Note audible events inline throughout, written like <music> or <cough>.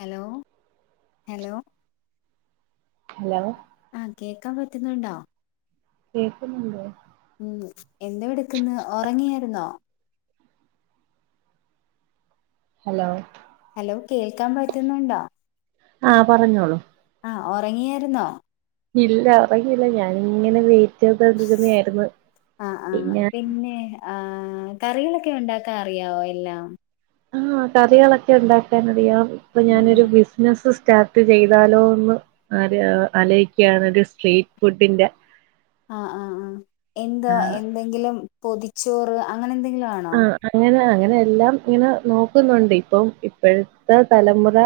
Hello hello hello ആഹ് കേക്കാൻ പറ്റുന്നുണ്ടോ? കേക്കുന്നുണ്ടൊ? ഉം എന്തോവെട്ക്ക്ന്ന്? ഒറങ്ങിയായിരുന്നോ? ഹലോ ഹലോ കേൾക്കാൻ പറ്റുന്നുണ്ടോ? ആഹ് പറഞ്ഞോളൂ ആഹ് ഒറങ്ങിയായിരുന്നോ? ഇല്ല ഒറങ്ങിയില്ല ഞാനിങ്ങനെ വെയിറ്റെയ്തൊണ്ടിര്ന്നതായിരുന്നു പിന്നെ ആഹ് കറികളൊക്കെ ഉണ്ടാക്കാ അറിയാവോ എല്ലാം? ആഹ് കറികളൊക്കെ ഉണ്ടാക്കാനറിയാം ഇപ്പൊ ഉം ഉം ഞാനൊരു ബിസ് ബിസ്നസ്സ് സ്റ്റാർട്ട് ചെയ്താലോന്ന് ആര് അലൈക്കാണത് ഒരു സ്ട്രീറ്റ് ഫുഡിന്റെ ആഹ് ആഹ് ആഹ് എന്താ ആഹ് എന്തെങ്കിലും പൊതിച്ചോറ് അങ്ങനെ എന്തെങ്കിലും ആണൊ? ആഹ് അങ്ങനെ അങ്ങനെ എല്ലാം ഇങ്ങനെ നോക്കുന്നുണ്ട് ഇപ്പം ഇപ്പോഴത്തെ തലമുറ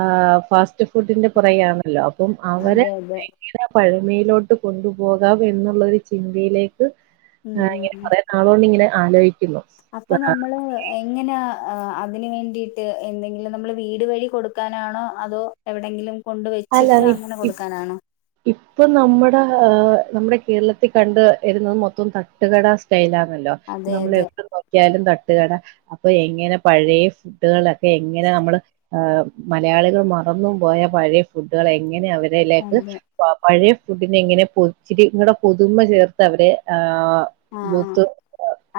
ആഹ് ഫാസ്റ്റ് ഫുഡിന്റെ പുറകെയാണല്ലോ അപ്പം അവരെ അതെ അതെ ഇതാ പഴമയിലോട്ട് കൊണ്ടുപോകാമെന്ന്ള്ളൊരു ചിന്തയിലേക്ക് ഉം ഉം ഞാങ്ങനെ പറയാ ആളോണ്ട്ങ്ങനെ ആലോയ്ക്ക്ന്നു അപ്പ നമ്മള് എങ്ങനാ അതിന്വേണ്ടിട്ട് എന്തെങ്കിലും നമ്മൾ വീട് വഴി കൊടുക്കാനാണോ, അതോ എവ്ടെങ്കിലും അല്ല വി ഇപ് ഇപ്പംനമ്മുട ആഹ് നമ്മുടെ കേരളത്തികണ്ട് വരുന്നത് മൊത്തം തട്ടുകട സ്റ്റൈലാണല്ലോ. അതെ അതെ നമ്മളെവ്ടെ നോക്കിയാലും തട്ട്കട അപ്പൊ എങ്ങനെ പഴയ ഫുഡുകളെക്കെ എങ്ങനെ നമ്മള് ആഹ് മലയാളികൾ മറന്നും പോയ പഴയ ഫുഡുകളെങ്ങനെ അവരെലേക്ക് അതെ പ പഴയ ഫുഡിനെങ്ങനെ പുച്ചിരിങ്ങടെ പുതുമ ചേർത്ത് അവരെ ആഹ് ആഹ് യൂത്ത്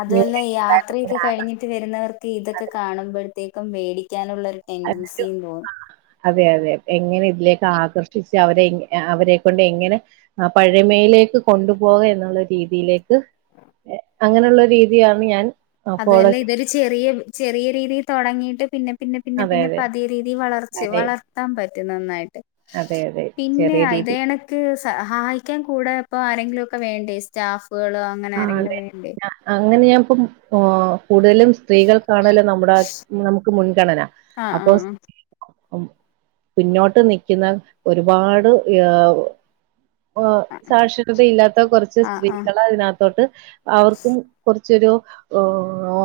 അതുംല്ല യാത്രയൊക്കെ ന്യൂ കഴിഞ്ഞിട്ട് വരുന്നവർക്ക് ഇതൊക്കെ കാണുമ്പോഴ്ത്തേക്കും വേടിക്കാനുള്ളൊരു ടെന്റൻസിയും തോന്നും അതെ അതെ എങ്ങനെ ഇതിലേക്ക് ആകർഷിച് അവരെങ്ങ അവരെകൊണ്ട് എങ്ങനെ ആ പഴമയിലേക്ക് കൊണ്ടുപോക എന്നുള്ളൊരുരീതിയിലേക്ക് അങ്ങനെള്ളൊരീതിയാണ് ഞാൻ ഫോളോ അത്‌വല്ല ചെയ്യ ഇതൊരു ചെറിയ വ് ചെറിയ രീതിയിൽ തൊടങ്ങിയിട്ട് പിന്നെ പിന്നെ പിന്നെ അതെ പിന്നെ അതെ പതിയരീതി വളർച്ച് അതെ വളർത്താൻ പറ്റും നന്നായിട്ട് അതെ അതെ പിന്നെ ചെറിയ രീതി അയ്തെണ് ക്ക് സഹായിക്കാൻ കൂടെപ്പൊ ആരെങ്കിലുംക്കെ വേണ്ടേ സ്റ്റാഫ്കള് അങ്ങനെ ആ ആരെങ്കിലും അതെ വേണ്ടേ? അങ്ങനെ ഞാൻ ഇപ്പം ഓ കൂടുതലും സ്ത്രീകൾക്കാണല്ലോ നമ്മുടെ നമുക്ക് മുൻഗണന ആഹ് അപ്പൊ ആഹ് ഉ പിന്നോട്ട് നിക്കുന്ന ഒരുപാട് യാ ആഹ് സാക്ഷരതയില്ലാത്ത കുറച്ച് ആഹ് ആഹ് സ്ത്രീകളെ അതിനക തോട്ട് അവർക്കും കുറചൊരു ഓ ഓ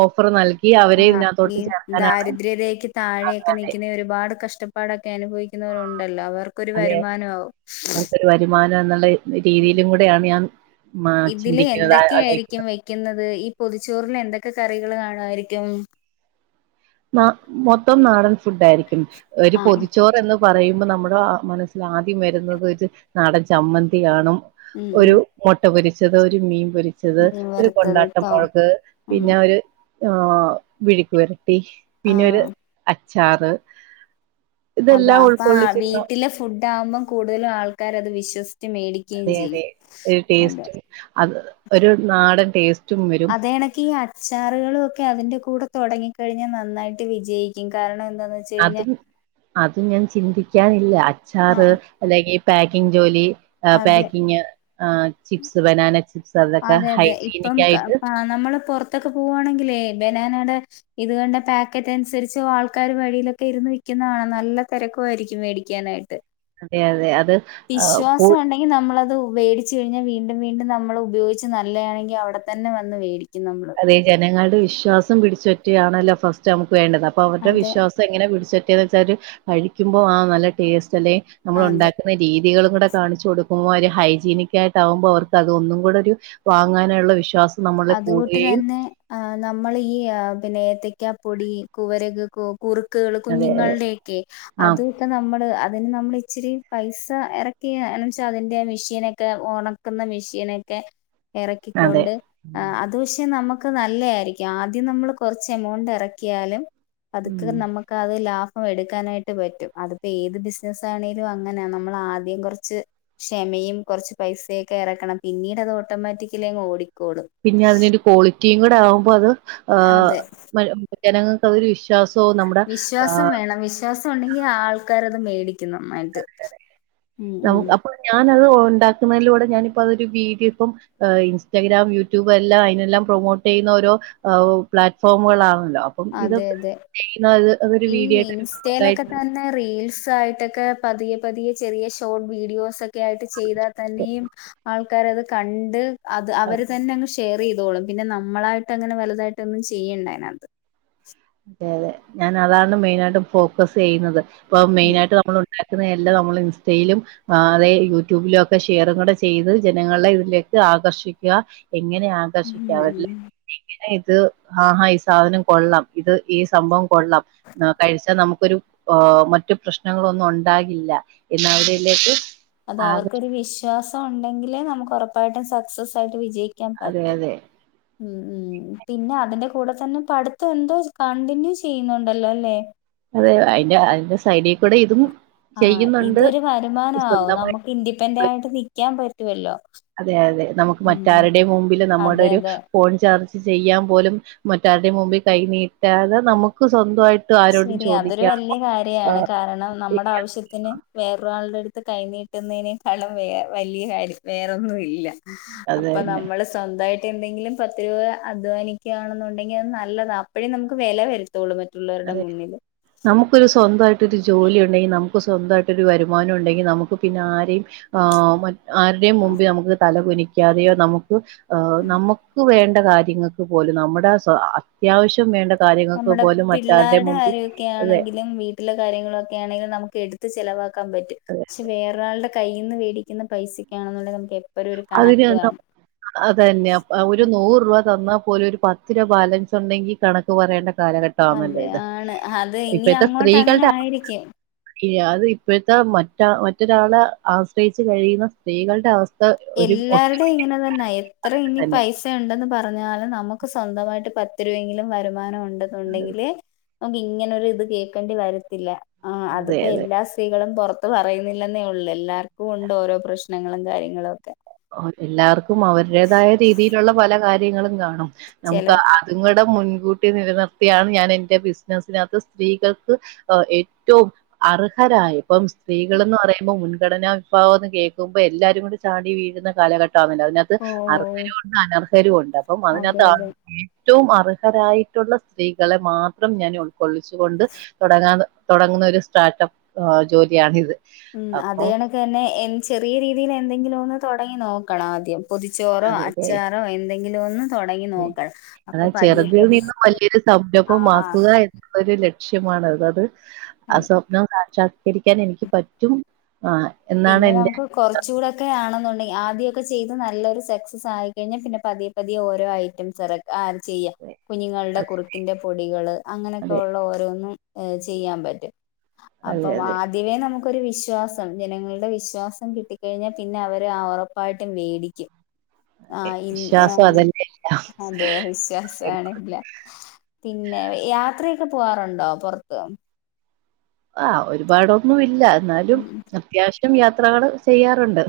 ഓഫർ നൽകി അവരെ ആഹ് ഈ ഇതിനകത്തോട്ട് ചേർക്കാനാണ് ദാരിദ്ര്യരേഖക്ക് താഴെയൊക്കെ അതെ നിക്കുന്ന ഒരുപാട് കഷ്ട പ്പാടൊക്കെ അനുഭവിക്കുന്നവരുണ്ടല്ലോ അവർക്കൊരു അതെ വരുമാനമാവും. അവർക്കൊരു വരുമാനം എന്നുള്ള രീതിയിലും കൂടെയാണ് ഞാൻ ചിന്തിക്കുന്നത് ആലോ ക്കിന്നത് ഈ പൊതിച്ചോറന് എന്തൊക്കെ കറികൾ കാണുവായിരിക്കും മ മൊത്തം നാടൻ ഫുഡയിരിക്കും ഒരു ആഹ് പൊതിച്ചോറ് എന്ന് പറയുമ്പോ നമ്മുടെ മനസ്സിൽ ആദ്യം വരുന്നത് ഒരു നടൻ ചമ്മന്തികാണു ഉം ഉം ഒരു മൊട്ട പൊരിച്ചത് ഒരു മീൻ പൊരിച്ചത് മീൻ ഒരു വറുത്തത് കൊണ്ടാട്ട ട്ടോ മുളക് ഉം പിന്നെ ഒരു ആഹ് മിഴുക്ക് വരട്ടി പിന്നെ ഒരു ആഹ് അച്ചാറ് അതാ ഇതെല്ലാം അപ്പൊ ഉൾക്കൊള്ളിച്ചന്ന വീട്ടിലെ ഫുഡ് ആകുമ്പം കൂടുതലും ആൾക്കാരത് വിശ്വസിച്ച് മേടിക്കും അതെ അതെ ഒരു ടേസ്റ്റ് അത് ഒരു നാടൻ ടേസ്റ്റ് അതെണക്കി ചാറുകളും ഒക്കെ അതിന്റെ കൂടെ തൊടങ്ങി കഴിഞ്ഞാൽ നന്നായിട്ട് വിജയിക്കും കാരണം എന്താന്ന് വെച്ചാൽ അതും അതും ഞാൻ ചിന്തിക്കാനില്ല അച്ചാറ് ആഹ് അല്ലങ്കി പാക്കിങ് ജോലി അതെ പാക്കിങ് ചിപ്സ് ബനാന ചിപ്സ് അതൊക്കെ അതെ അതെ ഇപ്പം ഹൈജീനക് ക ആയിട്ട് പ നമ്മള് പൊറത്തൊക്കെ പോവാണെങ്കിലെ ബനാനയുടെ <unintelligible> ഇത്കണ്ട് പാക്കറ്റ് അനുസരിച്ച് ആൾക്കാര് വഴിയിലൊക്കെ ഇരുന്ന് വിക്കുന്നത് കാണാം നല്ല തെരക്കായിരിക്കും മേടിക്കാനായിട്ട് അതെ അതെ അത് പോൾ വിശ്വാസണ്ടഗീ ങ്‌ നമ്മളത് വേടിച്ച് കഴിഞ്ഞാൽ വീണ്ടും വീണ്ടും നമ്മൾ ഉപയോഗിച്ച് നല്ലതയാണെങ്കിൽ അവിടെ തന്നെ വന്ന് വേടിക്കും നമ്മള് അതേ ജനങ്ങളുടെ വിശ്വാസം പിടിച്ചൊറ്റിയാണല്ലോ ഫസ്റ്റ് നമുക്ക് വേണ്ടത് അപ്പൊ അവരുടെ അതെ വിശ്വാസം നി എങ്ങനെ പിടിച്ചട്ടെന്ന് വെച്ചാല് കഴിക്കുമ്പോ ആ നല്ല ടേസ്റ്റ് അല്ലെ നമ്മൾ അതെ ഉണ്ടക്ക രീതികളും കൂടെ കാണിച്ചു കൊടുക്കുമ്പോൾ ഹൈജീനിക്കായിട്ട് ആകുമ്പോൾ അവർക്ക് അതൊന്നുകൂടെ ഒരു വാങ്ങാനുള്ള വിശ്വാസം നമ്മളെ കൂട്ടു ട്ടും തന്നെ് നമ്മൾ ഈ പിന്നെ ഏത്തക്ക പൊടി കുവരക കുറുക്കുകള് അതെ അതെ കുഞ്ഞുങ്ങളുടെക്കെ ആഹ് അത് ഒക്കെ നമ്മള് അതിന് നമ്മള് ഇച്ചിരി പൈസ എറക്കിയ വെച്ചാൽ അതിൻറെ മെഷീനൊക്കെ ഓണം കുന്ന മെഷീനൊക്കെ അതെ എറക്കിക്കൊണ്ട്അത് അത് പക്ഷേ നമുക്ക് നല്ലയിരിക്കാം ആദ്യം നമ്മൾ കുറച്ച് എമൗണ്ട് എറക്കിയാലും അത്ക്ക് ഉം നമ്മക്ക് ക്ക അത് ലാഭം എട്ക്കാനായിട്ട് പറ്റും. അത്പ്പോ ഏത് ബിസിനസ്സാണേലും അങ്ങനെയ. നമ്മള് ആദ്യം കൊറച്ച് ക്ഷമയും കൊറച്ച് പൈസയൊക്കെ എറക്കണം. പിന്നീടത് ഓട്ടോമാറ്റിക്കലി അങ്ങ് ഓടിക്കോളും. പിന്നെ അതിനെരു ക്വാളിറ്റിയും കൂടെ ആവുമ്പോ അത് ആഹ് അതെ മ ജനങ്ങൾക്ക് അതൊരു വിഷ ദസോ നമ്മുടെ ആഹ് യാസോ ണ്ടെങ്കി ആൾക്കാരത് മേടിക്കണം അത് നവൊ അപ്പൊ ഞാനത് ഉണ്ടാക്കുന്നതിലൂടെ ഞാനിപ്പ അതൊരു വീതിയപ്പം ഹ് ഇൻസ്റ്റഗ്രാം യൂട്യൂബ് എല്ലാ അയിനെല്ലാം പ്രൊമോട്ട് ചെയ്യുന്ന ഓരോ ആഹൊ! പ്ലാറ്റ്ഫോമുകളാണല്ലോ അപ്പം അതെ ഇതൊക്കെ അതെ ചെയ്യുന്നത് അതൊരു വീഡിയായിട്ട് <inaudible> ന്ന റീൽസ് ആയിട്ടൊക്കെ പതിയ പതിയ ചെറിയ ഷോർട്ട് വീഡിയോസ് ഒ ക്കെയായിട്ട് ചെയ്താൽ തന്നെയും ആൾക്കാരത് കണ്ട് അത് അവർ തന്നെ അങ്ങ് ഷെയർ ചെയ്തോളും. പിന്നെ നമ്മളായിട്ട അങ്ങനെ വലതായിട്ട ഒന്നും ചെയ്യണ്ട അതിനകത്ത് അതെ അതെ. ഞാൻ അതാണ് മെയിന ആയിട്ട് ഫോക്കസ് ചെയ്യുന്നത്. പ്പൊ ഉം മെയിനായിട്ട് നമ്മള് <unintelligible> ക്കുന്നതല്ലാം നമ്മള് ഇൻസ്റ്റയിലും ആ, തെ യൂട്യൂബിലൊക്കെ ഷെയറ് കൂടെ ചെയ്ത് ജനങ്ങളെ ഇതിലേക്ക് ആകർഷിക്ക. എങ്ങനെ ഉം ആകർഷിക്കാം ഉം അല്ലെ. എങ്ങനെ ഇത് ആഹാ! ഈ സാധനം കൊള്ളാം ഇത് ഈ സംഭവം കൊള്ളാം ന്നാ കഴിച്ചാ നമ്മുക്കൊരു ഓ, മറ്റു പ്രശ്നങ്ങളൊന്നും ഒണ്ടാകില്ല എന്നാവരിയിലേക്ക് അത അവർക്കൊരു വിശ്വാസ ഉ ണ്ടെങ്കിലേ നമുക്ക് ഒറപ്പായിട്ടും സക്സസ് ആയിട്ട് വിജയി ക്കാൻ അതെ പറ്റു അതെ ഉം, ഉം പിന്നെ അതിന്റെ കൂടെ തന്നെ പഠിത്തം എന്തോ കണ്ടിന്യൂ ചെയ്യുന്നുണ്ടല്ലോ. ല്ലേ അതെ, അയ്ന്റെ അയ്ന്റെ സൈഡി കൂടെ ഇതും ആഹ്, ചെയ്യുന്നുണ്ട് ഇതൊരു വരുമാനമാവും സ്വന്തമായി നമ്മുക്ക്‌ ഇന്റിപെന്റായിട്ട് നിക്കാൻ പറ്റുവല്ലോ അതെ, അതെ. നമുക്ക് ഉം മറ്റാരുടെം മുമ്പില് നമ്മൾടെ അതെ ഒരു അതെ ഫോൺ ചാർജ് ചെയ്യാൻ പോലും മറ്റാരുടെ മുമ്പിൽ കൈ നീട്ടാതെ നമുക്ക് സ്വന്തായി ശരിയാ, അതൊരു വല്ല്യ കാര്യാണ്. കാരണം നമ്മടെ ആവശ്യ ത്തിന് വേറൊരാളുടെടുത്ത് കൈ നീട്ടുന്നയ്നേക്കാളും വേ വല്ല്യ കാര്യം വേറൊന്നും ഇല്ല അതെ അപ്പ തന്നെ നമ്മള്സ് സ്വന്തായിട്ട് എന്തെങ്കിലും പത്ത് രൂപ അധ്വാനിക്ക ആണെന്നുണ്ടെങ്കി അത് നല്ലതാ. അപ്പോഴേ നമുക്ക് വെല വരുതൊള്ളൂ. മറ്റുള്ള അതെ നമുക്കൊരു സ്വന്തായിട്ടൊരു ജോലി ഉണ്ടെങ്കി നമുക്ക് സ്വന്തായിട്ട് ഒരു വരുമാനം ഉണ്ടെങ്കി നമുക്ക് പിന്നെ ആരേയും ആഹ്, മ ആരുടെം ആ മുമ്പ്‌ല് നമുക്ക് തല കുനിക്കാതെയോ നമുക്ക് ഏഹ്, നമുക്ക്‌ വേണ്ട കാര്യങ്ങക്ക് പോലും നമ്മുടെ സ അത്യാവശ്യം വേണ്ട കാര്യങ്ങക്ക് പോലും മ പിള്ളാരുടെ കാര്യൊക്കെ ആണെങ്കിലും വീട്ടിലെ കാര്യങ്ങളൊക്കെ ആണെങ്കിലും നമുക്കെട്ത് ത്ത് ചെലവാക്കാൻ പറ്റും. അതെ ക്ഷെ വേറരാളുടെ കയ്യിന്ന് വേടിക്കുന്ന പൈസക്കാണെന്നുള്ള നമുക്ക് എ അതിന് എന്തപ് അത്‌ തന്നെ, അ ഒരു നൂറ് രൂപ തന്നാ പോലും ഒരുപത്ത് രൂപബാലൻസ് ഉണ്ടെങ്കി കണക്ക് പറയേണ്ട കാലഘ അതെ കാമല്ലേത്. ആണ് അത് ഇനി ഇപ്പഴ്ത്തെ അങ്ങോട്ട് അങ്ങനെ സ്ത്രീകൾടെ ആയിരിക്കും ഇയെ.. അത് ഇപ്പഴത്തെ മറ്റ മറ്റൊരാളെ ആശ്രയിച്ചു കഴിയുന്ന സ്ത്രീകള്ടെ അവസ്ഥ ഒരു ഒട്ടും എല്ലാരുടെ ഇങ്ങനെ തന്നാ. എത്ര ഇനി തന്നെ പൈസ ത്തെ ഉണ്ടെന്ന് പറഞ്ഞാല് നമുക്ക് സ്വന്തമായിട്ട് പത്ത് രൂപയെങ്കിലും വരുമാനം ഉണ്ടെന്നുണ്ടെങ്കില് <unintelligible> മ്പി ഇങ്ങനെ ഒരു ഇത് കേക്കണ്ടിവരത്തില്ല. ആ അതെ, അതിപ്പോ അതെ. എല്ലാ സ്ത്രീകളും പുറ ത്ത് പറയുന്നില്ലെന്നേ ഒള്ളൂ. എല്ലാർക്കും ഉണ്ട് ഓരോ പ്രശ്നങ്ങളും കാര്യങ്ങളു ഒക്കെ ഓഹ്, എല്ലാവർക്കും അവരുടേതായ രീതിയിലുള്ള പല കാര്യങ്ങളും കാണും. നമുക്ക് അ ചിലർക്ക് അതും കൂടെ മുൻകൂട്ടി നിലനിർത്തിയാണ് ഞാൻ എന്റെ ബിസിനസിനകത്ത് സ്ത്രീകൾക്ക് ഓഹ്, ഏറ്റവും അർഹരായ ഇപ്പം സ്ത്രീകള്ന്ന് പറയുമ്പോ മുൻഗണനാ വിഭാവംന്ന് കേൾക്കുമ്പോ എല്ലാരും കൂടി ചാടി വീ <unintelligible> ക്ന്ന കാലഘട്ടാണ് എല്ലാരും. അതിനകത്ത് ഓ അർഹരുണ്ട്, അനർഹരുണ്ട്. അപ്പം അതെ അതിനകത്ത് അതെ ഏറ്റവുംഅർഹരായിട്ടുള്ളസ്ത്രീകളെ മാത്രംഞാൻഉൾക്കൊള്ളിച്ചുകൊണ്ട് തുടങ്ങാതെതുടങ്ങുന്നഒരുസ്റ്റാർട്ടപ്പ് ജോലിയാണിത് ഉം അപ്പം അതെയണകന്നെഎൻ ചെറിയരീതിയിൽ എന്തെങ്കിലും ഒന്ന് തുടങ്ങിനോക്കണംആദ്യം അതെ, അതെ. പൊതിച്ചോറോഅച്ചാറോഎന്തെങ്കിലും ഒന്ന് തൊടങ്ങി നോക്കണം അതാ അപ്പൊ പതിയെ പതിയെ ചെറുതിൽനിന്നുംവല്യൊരു ആഹ് സംരംഭമാക്കുകഎ അതൊരു ലക്ഷ്യമാണ്അതത് ആ അതെ സ്വപ്നംസാക്ഷ രിക്കാൻഎനിക്ക്പറ്റും ആ എന്നാണ് പിന്നെ എന്റെ നമുക്ക്കുറച്ചുകൂടൊക്കെ ആണെന്നുണ്ടെങ്കിആദ്യക്കെ ചെയ്ത് നല്ലൊരു സക്സസ് ആയികഴിഞ്ഞാ പിന്നെപതിയെ പതിയെഓരോഐറ്റംസ്ഇറക്കാം ആ ചെയ്യാം ആഗ്രഹം. കുഞ്ഞുങ്ങളുടെ കുറുക്കിന്റെ പൊടികള് അതെ അങ്ങനൊക്കെഉള്ള ഓരോന്ന് അതെ അതെ ഏചെയ്യാൻപറ്റുംഅപ്പംആദ്യമേ നമുക്കൊരു വിശ്വാസം ജനങ്ങളുടെ വിശ്വാസം കിട്ടിക്കഴിഞ്ഞാൽപിന്നെഅവര്ആഉറപ്പായിട്ടുംവേടിക്കും വിശ്വാസം അതല്ലേ എല്ലാം അതെവിശ്വാസം ആണെല്ലാം പിന്നെ യാത്രയൊക്കെ പോവാറുണ്ടോ പൊറത്ത്? ആഹ് ഒരുപാടൊന്നുല്ല ന്നാലും അത്യാവശ്യം യാത്രകള് ചെയ്യാറുണ്ട്.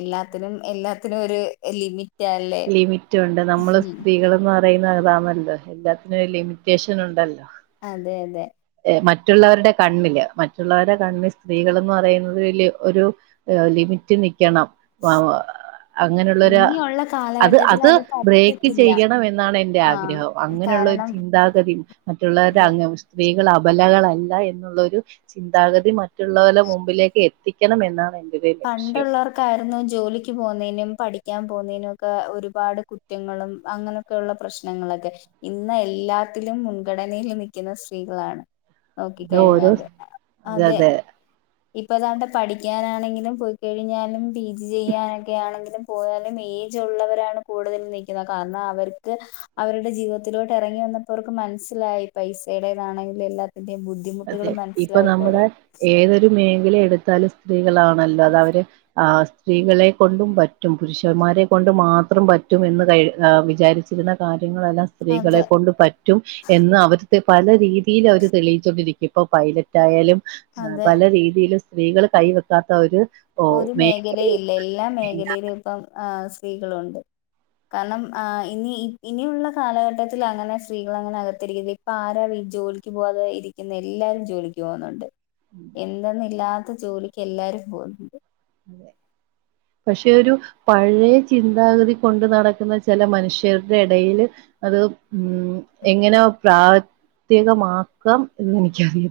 എല്ലാത്തിനും എല്ലാത്തിനൊരു ലിമിറ്റ് അല്ലേ ലിമിറ്റുണ്ട് നമ്മള് സ്ത്രീകൾന്ന പറയുന്ന അതാണല്ലോ എല്ലാത്തിനൊരു ലിമിറ്റേഷനുണ്ടല്ലോ. അതെ അതെ. എഹ് മറ്റുള്ളവരുടെ കണ്ണില് മറ്റുള്ളവരുടെ കണ്ണില് സ്ത്രീകൾന്ന് പറയുന്നത് വല്ല്യ ഒരു ഏഹ് ലിമിറ്റി നിക്കണം വാവ അങ്ങനെയുള്ളൊര ഇനിയുള്ള അത് കാലഘട്ടത്തിൽ അത് ബ്രേക്ക് പറ്റത്തില്ല ചെയ്യണം എന്നാണ് എന്റെ ആഹ് ആഗ്രഹം. അങ്ങനെയുള്ളൊരു കാരണം ചിന്താഗതി മറ്റുള്ളവരുടെ അതെ അങ് സ്ത്രീകൾ അപലകളല്ല എന്നുള്ളൊരു ചിന്താഗതി മറ്റുള്ളോലെ മുമ്പിലേക്ക് എത്തിക്കണമെന്നാണ് എന്നാണെ പണ്ടുള്ളർ ക്കാരുന്നു ജോലിക്ക് പോന്നീനും പഠിക്കാൻ പോന്നീനൊക്കെ ഒരുപാട് കുറ്റങ്ങളും അങ്ങനൊ ക്കൊള്ള പ്രശ്നങ്ങളൊക്കെ ഇന്നെല്ലാത്തിലും മുൻഗടനേല് നിൽക്കുന്ന സ്ത്രീകളാണ്. അത് ഓരോ നോക്കിക്കഴിഞ്ഞാല് അത് അതെ ഇപ്പൊതാണ്ട് പഠിക്കാനാണെങ്കി പോയിക്കഴിഞ്ഞാലും പി ജി ചെയ്യാനൊക്കെ ആണെങ്കിലും പോയാലും ഏജുള്ളവരാണ് കൂടുതലും നിക്കുന്നെ കാരണം അവർക്ക് അവരുടെ ജീവിതത്തിലോട്ട് എറങ്ങി വന്ന പ്പവർക്ക് മനസ്സിലായി പൈസേടേതാണെങ്കിൽ എല്ലാത്തിൻ്റെം ബു അതെ ഇപ്പൊ നമ്മുടെ ഏതൊരു മേഖലെടുത്താലും സ്ത്രീകളാണല്ലോ അതവര് ആഹ് സ്ത്രീകളെ കൊണ്ടും പറ്റും പുരുഷന്മാരെ കൊണ്ടും മാത്രം പറ്റും എന്ന് കയ് വിചാരിച് യ്ണ കാര്യങ്ങളെല്ലാം സ്ത്രീകളെ അതെ കൊണ്ട് പറ്റും എന്ന് അവർത് പല രീതീലവര് തെളിയി ച്ചോണ്ടിരിക്കും. ഇപ്പൊ പൈലറ്റായാലും അതെ പല രീതിലും സ്ത്രീകൾ കൈ വെക്കാത്താ ഒരു ഓ ഒരു മേഖലേ ഇല്ല എല്ലാ മേഖലയില്ല. മേഖലയിലുപ്പോ ആഹ് സ്ത്രീകളുണ്ട്. കാരണം ആഹ് ഇനി ഇനിയുള്ള കാലഘട്ടത്തിലങ്ങനെ സ്ത്രീകളങ്ങനെ അകത്തിരിക്കതി ഇപ്പാരാ ഇ ജോലിക്ക് പോവാതെ ഇരിക്കുന്നെ എല്ലാരും ജോലിക്ക് പോവുന്നുണ്ട്. എന്തെന്നില്ലാത്ത ജോലിക്കെല്ലാരും പോകുന്നു. തെ പക്ഷെ ഒരു പഴയ ചിന്താഗതി കൊണ്ട് നടക്കുന്ന ചെല മനുഷ്യരുടെ എടയില് അത് മ് എങ്ങനെ പ്രാവത്തികമാക്കാം എന്നെനൻക്കറി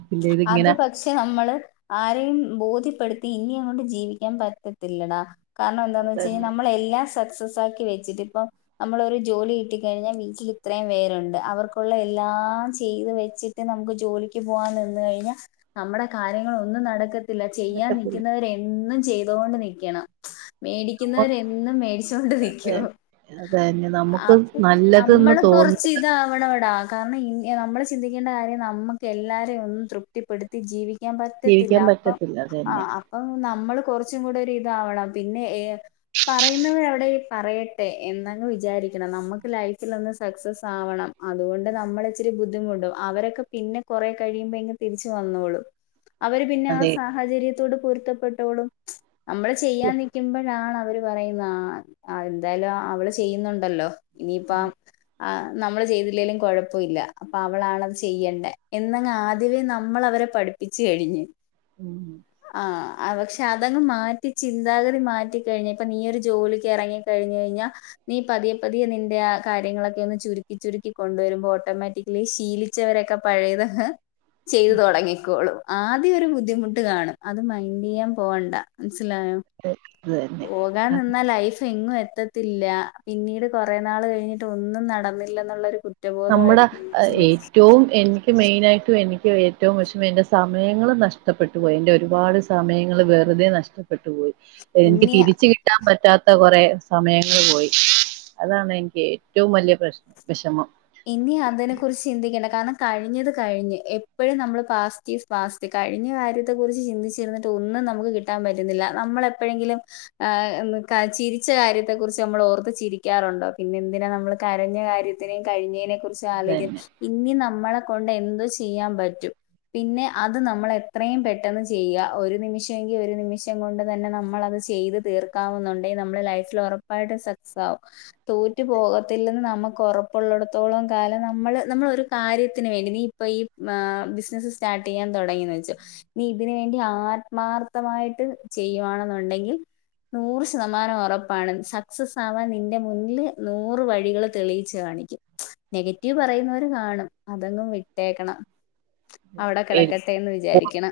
അത് പ പക്ഷെ നമ്മള് ആരെയും ബോധ്യപ്പെടുത്തി ഇനി അങ്ങോട്ട് ജീവിക്കാൻ പറ്റത്തില്ലടാ. കാരണം എന്താന്ന് വെച്ചഴിഞ്ഞ അതന്നെ നമ്മളെല്ലാം സക്സസ് ആക്കി വെച്ചിട്ടിപ്പൊ നമ്മളൊരു ജോലി കിട്ടി കഴിഞ്ഞാ വീട്ടിലിത്രംയും പേരുണ്ട് അവർക്കുള്ള എല്ലാം ചെയ്ത് വെച്ച് നമുക്ക് ജോലിക്ക് പോകാൻ ന്നു കഴിഞ്ഞ നമ്മുടെ കാര്യങ്ങളൊന്നും നടക്കത്തില്ല ചെയ്യാൻ നടക്കത്തില്ല നിക്കുന്നവരെന്നു ചെ തോണ്ട് നിക്കണം. മേടി ക്കുന്നവരെന്നും മേടിച്ചൊണ്ടിരിക്കൂ അതന്നെ നമുക്ക് അപ്പം നമ്മൾ നല്ലതെന്ന് കൊറച്ച്. തോന്നുന്നു ഇതാവ്‌ണോട കാരണം ഇൻ നമ്മൾ ചിന്തിക്കേണ്ട കാര്യം നമുക്ക് എല്ലാരൊന്ന് ഒന്നു തൃപ് ത്തിപ്പെടുത്തി ജീവിക്കാൻ പറ്റത്തില്ല ജീവിക്കാൻ അപ്പ പറ്റത്തില്ല അതന്നെ ആഹ് ആഹ് പ്പം നമ്മള് കൊറച്ചും കൂടെ ഒരിതാവണം പിന്നെ ഏഹ് പറയുന്നവരവിടെ പറയട്ടെ എന്നങ്ങ് വിചാരിക്കണം. നമുക് ലൈഫിൽ ഒന്ന് സക്സസ് ആവണം അതുകൊണ്ട് നമ്മൾ ത്തിരി ബുദ്ധിമുട്ടും അവരൊക്കെ പിന്നെ കൊറേ കഴിയുമ്പോള് തിരിച്ചു വന്നോളും അവര് പിന്നെ ആ അതെ സാഹചര്യത്തോട് പൊരുത്തപ്പെട്ടോളും നമ്മള് ചെയ്യാൻ നിക്കുമ്പോഴാണ് അവര് പറയുന്ന ആഹ് അ എന്തായാലും അവള് ചെയ്യുന്നുണ്ടല്ലോ. ഇനിയിപ്പം ആ നമ്മള് ചെയ്തില്ലെലും കൊഴപ്പുല്ല അപ്പൊ അവളാണത് ചെയ്യണ്ടേ. എന്നങ് ആദ്യമേ നമ്മളവരെ പഠിപ്പിച്ചു കഴിഞ്ഞു ഉം ആഹ് അ പക്ഷെ അതങ്ങ് മാറ്റി ചിന്താഗതി മാറ്റിക്കഴിഞ്ഞ് ഇപ്പ നീയൊരു ജോലിക്കെറങ്ങി കഴിഞ്ഞഴിഞ നീ പതിയെ പതിയെ നിന്റെ ആ കാര്യങ്ങളൊക്കെ ഒന്ന് ചുരുക്കി ചുരുക്കി കൊണ്ടുവരുമ്പോ ഓട്ടോമേറ്റിക്കലി ശീലി ച്ചവരൊക്കെ പഴയതങ്ങ് ചെയ്തൊടങ്ങിക്കോളും ആദ്യം ഒരു ബുദ്ധിമുട്ട് കാണും അത് മൈന്റെയ്യാൻ പോവണ്ട മനസ്സിലായോ അത് അത് പോകാൻ തന്നെ നിന്നാ ലൈഫ് എങ്ങും എത്ത ത്തില്ല പിന്നീട് കുറേ നാൾ കഴിഞ്ഞിട്ട് ഒന്നും നടന്നില്ലന്നുള്ളൊരു കു നമ്മുടെ ഏറ്റവും എ മെയിനായിട്ടും എനിക്ക് ഏറ്റവും വെശമ്മം എൻ്റെ സമയങ്ങൾ നഷ്ടപ്പെട്ടു പോയി എന്റെ ഒരുപാട് സമയങ്ങൾ വെറുതെ നഷ്ട ഷ്ടപ്പെട്ടു പോയി എനിക്ക് ഇനി തിരിച്ച് കിട്ടാൻ പറ്റാത്ത കുറെ സമയങ്ങൾ പോയി അതാണ് എനിക്ക് ഏറ്റവും വലിയ പ്രശ് വിഷമം ഇനി അതിനെ കുറിച്ച് ചിന്തിക്കേണ്ട കാരണം കഴിഞ്ഞത് കഴിഞ്ഞ് എപ്പോഴും നമ്മൾ പാസ്റ്റീസ് പാസ്റ്റ് കഴിഞ്ഞ കാര്യത്തെ കുറിച്ച് ചിന്തിച്ചിരുന്നിട്ട് ഒന്നും നമുക്ക് കി ട്ടാൻ പറ്റുന്നില്ല നമ്മളെ എപ്പഴെങ്കിലും ആ ചിരിച്ച കാര്യത്തെ കുറിച്ച് നമ്മൾ ഓർത്ത് ചിരിക്കാറുണ്ടോ പിന്നെന്തിനാ നമ്മൾ കരഞ്ഞ കാര്യത്തിനേ കഴിഞ്ഞതിനെ കുറിച്ച് ആലോയ്ക്കാൻ തന്നെ ഇന്നി നമ്മളെ കൊണ്ട് എന്തു ചെയ്യാൻ പറ്റും പിന്നെ അത് നമ്മൾ എത്രയും പെട്ടെന്ന് ചെയ്യ ഒരു നിമിഷമെങ്കി ഒരു നിമിഷം കൊണ്ട് തന്നെ നമ്മൾത് ചെയ്ത് തീർക്കാവുന്നുണ്ടെ നമ്മൾ ലൈഫിൽ ഉറപ്പായിട്ടും സക്സാകും തോറ്റു പോകത്തില്ലെന്ന് നമ്മക്കോറ ഉള്ളടത്തോളം കാലം നമ്മള് നമ്മളോരു കാര്യത്തിന് വേണ്ടി നീ ഇപ്പ ഈ ബിസിനസ്സ് സ് സ്റ്റാർട്ട് ചെയാൻ തുടങ്ങിന്ന് വചോ നീ ഇതിന് വേണ്ടി ആത്മാർത്ഥമായിട്ട് ചെയ്യുവാണെന്നുണ്ടെങ്കിൽ നൂറ് ശതമാനം ഉറപ്പാണ് സക്സസ് ആവാൻ നിന്റെ മുന്നില് നൂറ് വഴികള് തെളിയിച്ചു കാണിക്കും നെഗറ്റീവ് പറയുന്നവര് കാണും അതങ് വിട്ടേക്കണം അവിടെ കിടക്ക ട്ടെന്ന് വിചാരിക്കണം